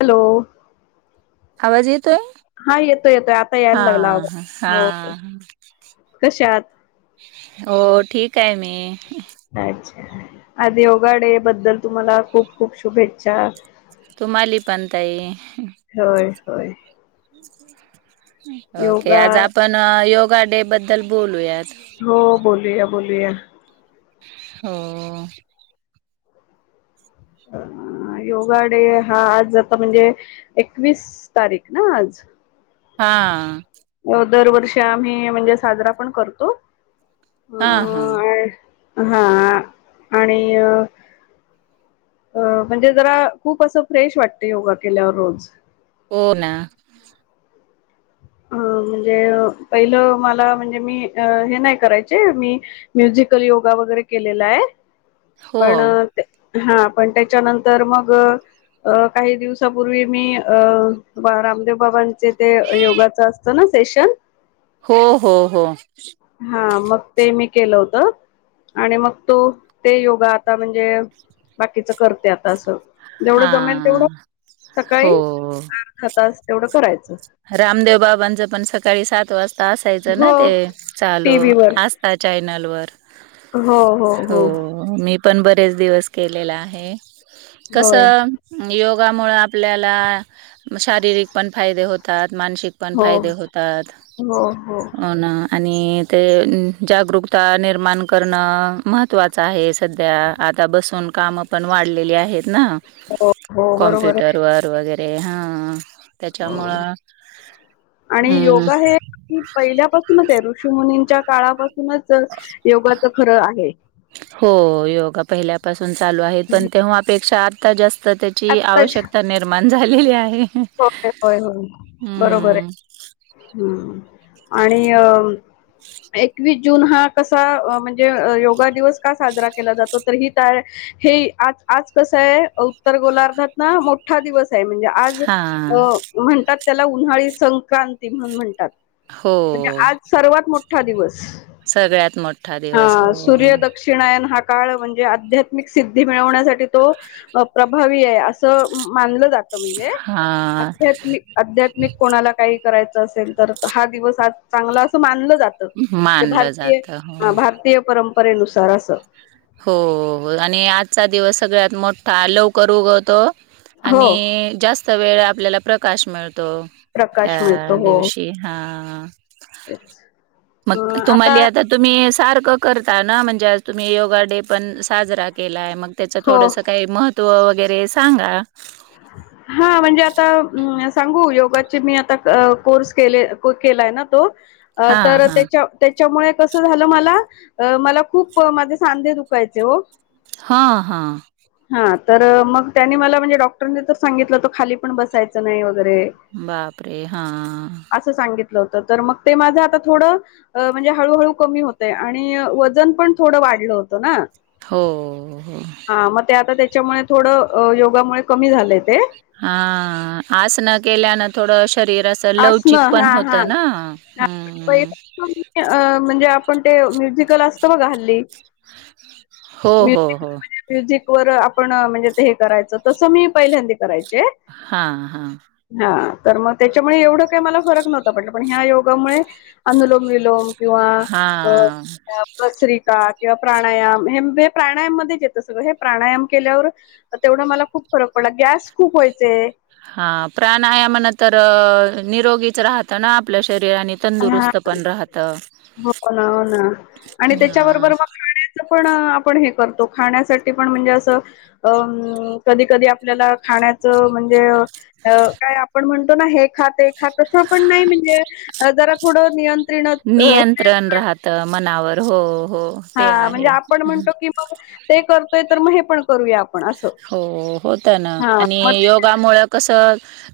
Hello. आवाज येतोय? हा येतोय येतोय आता यायला हा लागला आवा. हा हो. हो. हा कशा आत? हो. ठीक आहे मी. अच्छा! आदी योगाडे बद्दल तुम्हाला खूप खूप शुभेच्छा. तुम्हाली पणताई. होय होय. ओके. योगा आज आपण योगा डे बद्दल बोलूयात‌. हो. बोलूया. बोलूया. हो‌. योगा डे हा आज ज म्हणजे एकवीस तारीख ना आज. हां. दरवर्षी आम्ही म्हणजे साजरा पण करतो. हां हां. हां आणि अ म्हणजे जरा खूप असं फ्रेश वाटतंय योगा केल्यावर रोज. हो ना. अ म्हणजे पहिलं मला म्हणजे मी हे नाही करायचे मी म्युझिकल योगा वगैरे केलेला आहे हो पण हां पण त्याच्यानंतर मग अ काही दिवसापूर्वी मी अ रामदेव बाबांचे ते योगा च असतो ना सेशन हो हो हो. हां मग ते मी केलं होतं. आणि मग तो, ते योगा आता म्हणजे बाकीचं करते आता असं. जेवढं हा जमेल तेवढं हो सकाळी अर्धा तास तेवढं करायचं. रामदेव बाबांचं पण सकाळी सात वाजता असायचं ना हो ते टी चालू व्ही वर आस स्था चॅनलवर हो हो हो. मी पण बरेच दिवस केलेला आहे. होय कसं योगामुळे आपल्याला शारीरिक पण फायदे होतात मानसिक पण हो, फायदे होतात हो, हो, अन आणि ते जागरूकता निर्माण करणं महत्त्वाचं आहे. सध्या आता बसून काम पण वाढलेली आहेत ना हो, हो, बरोबर आहे. कॉम्प्युटर वर वगैरे हां हो त्याच्यामुळं आणि हम्म योगा हे पहिल्यापासूनच आहे ऋषीमुनींच्या काळापासूनच योगाचं खरं आहे. हो योगा पहिल्यापासून चालू आहे पण तेव्हापेक्षा आता जास्त त्या ची आत्ताच आवश्यकता निर्माण झालेली आहे. होय होय होय बरोबर आहे. [inaudible] हम्म आणि अ एकवीस जून हा कसा म्हणजे योगा दिवस का साजरा केला जातो तर ही त्या हे आज आज कसं आहे उत्तर गोलार्धात ना मोठा दिवस आहे म्हणजे आज हा म्हणतात अ त्याला उन्हाळी संक्रांत. ते म्हणून म्हणतात म्हणजे हो आज सर्वात मोठा दिवस. सगळ्यात मोठा दिवस हा होय. [unintelligible] हा काळ म्हणजे आध्यात्मिक सिद्धी मिळवण्यासाठी तो अ प्रभावी आहे असं मानलं जातं. म्हणजे हा आध्यात्मिक आध्यात्मिक कोणाला काही करायचा असेल तर हा दिवस चांगला असं मानलं जातं. त. म्हणजे मानलं भारतीय जात हो हां भारतीय परंपरेनुसार असं. हो आणि आजचा दिवस सगळ्यात मोठा लवकर उगवतो हो आणि जास्त वेळ आपल्याला प्रकाश मिळतो प्रकाश ह्या मिळतो हो दिवश शी हां तेच मग तुम्हाला आता तुम्ही सारखं करता ना म्हणजे आज तुम्ही योगा डे पण साजरा केलाय मग त्याच हो थोडसं काही महत्व वगैरे सांगा हा म्हणजे आता सांगू योगाचे मी आता कोर्स केले केलाय ना तो हा तर हा त्याच्या त्याच्यामुळे कस झालं मला मला खूप माझे सांधे दुखायचे ओ हा हा हा तर मग त्यानी मला म्हणजे डॉक्टरनी तर सांगितलं होतं खाली पण बसायचं नाही वगैरे बापरे हा असं सांगितलं होत तर मग ते माझं आता थोडं अ म्हणजे हळूहळू कमी होते आणि वजन पण थोडं वाढलं होतं ना हो हो हा मग ते आता त्याच्यामुळे थोडं योगामुळे कमी झालंय ते हा आसन केल्यान थोडं शरीर अस तर आसन लवचिक पण हा हा होतं ना हा म्हणजे आपण ते म्युझिकल असतं बघा हल्ली हो हो म्युझिक हो म्युझिक वर आपण म्हणजे ते हे करायचं तसं मी पहिल्यांदी करायचे. हा हा हा तर मग त्या त्याच्यामुळे एवढं काही मला फरक नव्हता पडला पण ह्या योगामुळे अनुलोम विलोम किंवा अ हां, बसरिका किंवा प्राणायाम हे हे प्राणायाम मध्येच येतं सगळं हे प्राणायाम केल्यावर तेवढं मला खूप फरक पडला गॅस खूप व्हायचे हा प्राणायामन तर निरोगीच राहत ना आपल शरीर आणि हा तंदुरुस्त पण राहतं. हो ना हो ना आणि हां, त्याच्याबरोबर मग खाण्यात पण आपण हे करतो खाण्यासाठी पण म्हणजे असं अं कधी कधी आपल्याला खाण्याचं म्हणजे अ अ काय आपण म्हणतो ना हे खाते हा तस पण नाही म्हणजे जरा थोडं नियंत्रण नियंत्रण राहत मनावर हो हो. ते हा म्हणजे आहे. आपण म्हणतो की मग ते करतोय तर मग हे पण करूया आपण अस हो होत ना आणि ते योग गा मुळ कस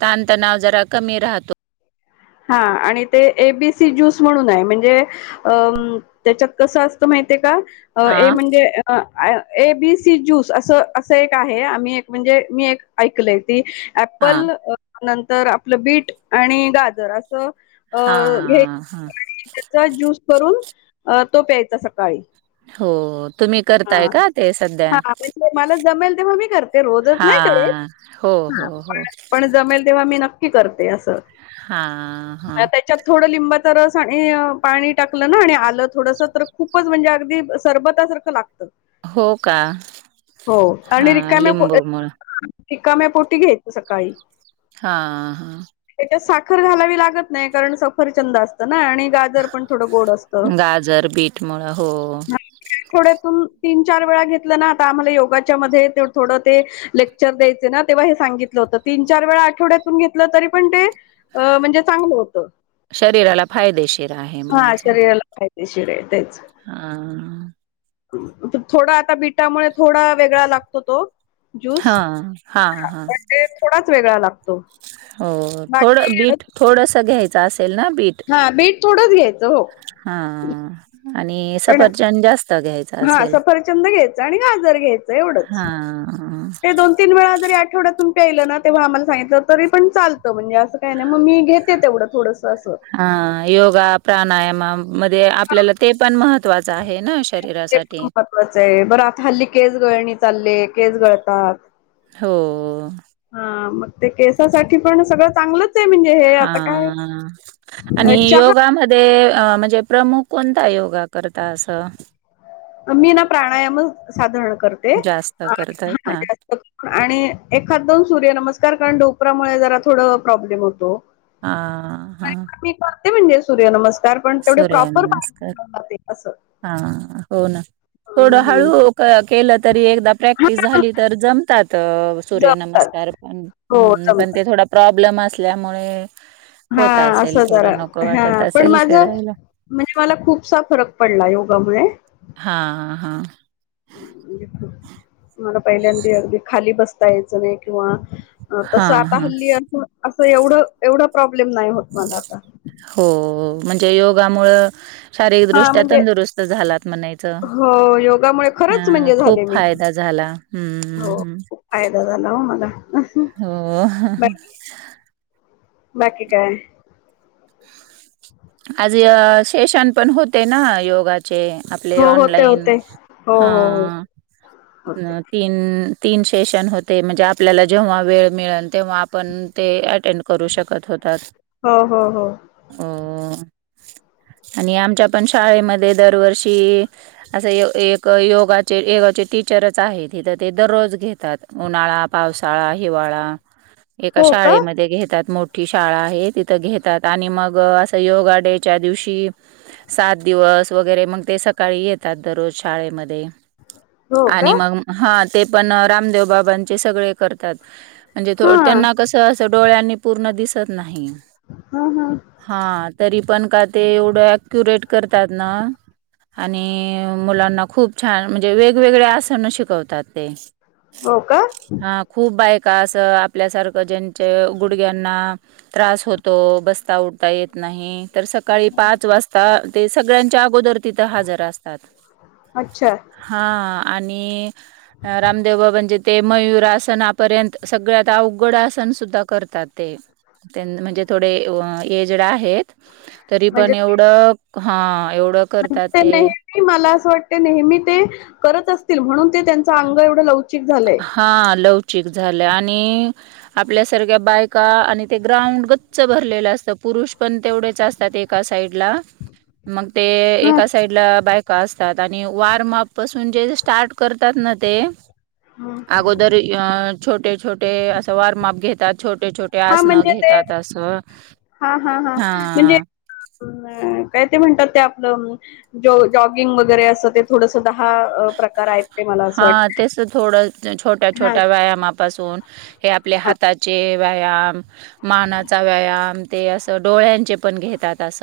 ताणतणाव जरा कमी राहतो. हा आणि ते एबीसी ज्यूस म्हणून आहे म्हणजे अ त्याच्यात कसं असतं माहिती ये का ए हां, म्हणजे अ ए बी सी ज्यूस असं असं एक आहे आम्ही एक म्हणजे मी एक ऐकलय ते हां, ऍपल नंतर आपलं बीट आणि गाजर असं अ हां, हां. आणि त्याच ज्यस करून अ तो प्यायचा सकाळी हो तुम्ही हा करताय का ते हा सध्या म्हणजे मला जमेल तेव्हा मी कर ते रोजच नाही करत हां. हो, हो, हा हो. पण जमेल तेव्हा मी नक्की करते असं हा हा त्याच्यात थोडं लिंबात रस आणि पाणी टाकलं ना आणि आलं थोडस तर खूपच म्हणजे अगदी सरबतासारखं लागतं. हो का? हो आणि हां, रिकाम्या पोटी लिंबूमुळं. रिकाम्या पोटी घ्यायच सकाळी. हां हां. तेच्यात साखर घालावी लागत नाही कारण सफरचंद असतं ना आणि गाजर पण थोड गोड असत गाजर, बीटमुळं हो. थोडे तीन चार वेळा घेतलं ना आता आम्हाला योगाच्या मध्ये थोडं ते लेक्चर द्यायचे ना तेव्हा हे सांगितलं होतं तीन चार वेळा आठवड्यातून घेतलं तरी पण ते अ म्हणजे चांगलं होत, शरीराला फायदेशीर आहे हा म्हणायचं. शरीराला पाहि तेच. हां. थोडा आता बिटामुळे थोडा वेगळा लागतो तो ज्यूस, हां, हां, हां. पण ते थोडाच वेगळा लागतो. हो थोड बाकी बीट थोडस घ्यायचं असेल ना बीट? हा बीट थोडंच घ्यायचं हो. हां. आणि पण सफरचंद जास्त घ्यायच हा असेल? सफरचंद घ्यायचं आणि गाजर घ्यायचं एवढंच हां. ते दोन तीन वेळा जरी आठवड्यातून प्यायलं ना तेव्हा आम्हाला सांगितलं तरी पण चालत म्हणजें काय नाही मग मी घेत ते तेवढं थोडस असं. हां, योगा, प्राणायाम मध्ये आपल्याला ते पण महत्त्वाचं आहे ना शरीरासाठी. तच ये, बरं आता हल्ली केस गळणी चालले केस गळतात हो. हा मग ते केसासाठी पण सगळं चांगलं हा आणि काय चहा योगामध्ये ते म्हणजे प्रमुख कोणता योगा करता असं? मी ना प्राणायामच साधारण करते जास्त करताय का? [unintelligible] आणि एखाद दोन सूर्यनमस्कार कारण डोपरामुळे जरा थोडं प्रॉब्लेम होतो. हां हां. मी करते म्हणजे सूर्यनमस्कार पण तेवढे प्रॉपर पा जाते असं. हा हो ना, हम्म थोडं हळू हम्म केलं तरी एकदा प्रॅक्टिस हा झाली तर जमतात सूर्य जमतात नमस्कार, पण हो हम पण ते जमतात थोडा प्रॉब्लेम असल्यामुळे हा होत असेल असं जरा थोडं नको हा वाटत पण असेल माझ करायला. म्हणजे मला खूपसा फरक पडला योगामुळे. हां हां. मला पहिल्यांदा अगदी खाली बसता यायचं नाही किंवा अ तसं हां, आता हां. हल्ली अस असं एवढं एवढा प्रॉब्लेम नाही होत मला आता हो, म्हणजे योगामुळ शारीरिक हा दृष्ट्या म्हणजे तंदुरुस्त झालात म्हणायचं हो योगामुळे खरंच म्हणजे खूप झाले मी फायदा झाला. हं, हो हं. खूप फायदा झाला हो मला, हो. पण बाकी काय? आज सेशन पण होते ना योगा चे आपले हो होते ऑनलाईन होते हो हो हो हं होते तीन तीन सेशन होते म्हणजे आपल्याला जेव्हा वेळ मिळेल तेव्हा आपण ते अटेंड करू शकत होतात. हो हो हो, हो आणि आमच्या पण शाळेमध्ये दरवर्षी, असं एक योगाचे योगाचे टीचरच आहेत इथे ते दररोज घेतात, उन्हाळा पावसाळा हिवाळा, [unintelligible] एका का शाळेमध्ये घेतात मोठी शाळा आहे तिथं घेतात आणि मग अस योगा डेच्या दिवशी सात दिवस वगैरे मग ते सकाळी येत दररोज शाळेमध्ये हो आणि का मग, हा ते पण रामदेव बाबांचे सगळे करतात म्हणजे थो हा त्यांना कसं तर डोळ्यांनी पूर्ण दिसत नाही, हा हा, हा तरी पण का ते एवढं अक्युरेट करतात ना, आणि मुलांना खूप छान म्हणजे वेगवेगळे आसन शिकवतात ते, हो का, हा खूप बायका असं आपल्यासारखं ज्यांचे गुडघ्यांना, त्रास होतो बसता उडता येत, नाही तर सकाळी पाच वाजता ते सगळ्यांच्या अगोदर तिथं हजर असतात अच्छा हा आणि, रामदेव म्हणजे ते मयुरअसणापर्यंत सगळ्यात अवघड आासन सुद्धा करतात ते, म्हणजे थोडे जे आहेत तरी पण म्हणजे एवढ हा एवढ करतात म्हणजे ते, नेहमी मला असं वाटते नेहमी ते करत असतील म्हणून ते त्यांच अंग एवढं लवचिक झालंय. हा लवचिक झालं आणि आपल्यासारख्या बायका आणि ते ग्राउंड गच्च भरलेलं असतं पुरुष पण तेवढेच असतात एक, एका साईड ला मग ते ह एका साईड आपल्या बायका असतात आणि वॉर्मअप पासून जे स्टार्ट करतात ना ते अगोदर छोटे छोटे असं वॉर्मअप घेतात छोटे छोटे ते हा आसन म्हणजे ते घेतात असं हा, काय ते म्हणतात ते आपल, ज जॉगिंग वगैरे असं ते थोडस दहा प्रकार आहेत ते मला असं हा वाटत तेच थोड छोट्या हा छोट्या व्यायामा पाासून, हे आपल्या हा हाताचे व्यायाम मानाचा व्यायाम ते असं डोळ्यांचे पण घेतात अस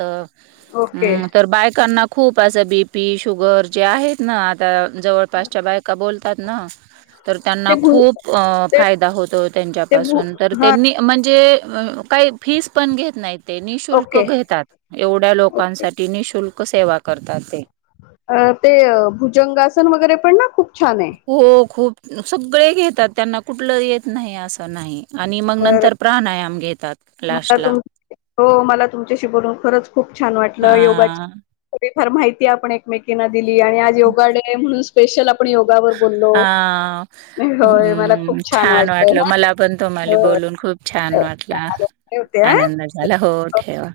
ओके हम्म तर बायकांना पण, खूप असं बीपी शुगर जे आहेत ना आता जवळपासच्या बायका बोलतात ना, तर त्यांना ते भू खूप ते फायदा होतो ते भू त्यांच्यापासून तर हा त्यांनी, म्हणजे काही फीस पण घेत नाही ते निशुल्क ओके घेतात. एवढ्या ओके लोकांसाठी निशुल्क सेवा करतात ते, ते भुजंगासन वगैरे पण ना खूप छान आहे. हो खूप सगळे घेतात त्यांना कुठलं येत नाही असं नाही आणि मग अ नंतर, प्राणायाम घेतात, मला लास्टला. तुम हो मला तुमच्याशी बोलून खरंच खूप छान वाटलं योगाची हां, थोडी फार माहिती आपण एकमेकींना दिली आणि आज योगा डे म्हणून, स्पेशल आपण योगावर बोललो हां. होय मला हं, खूप छान वाटलं. वाटलंय, मला पण तोम्हाला बोलून खूप छान वाटला ठेवते आनंद झाला हो ह ठेवा.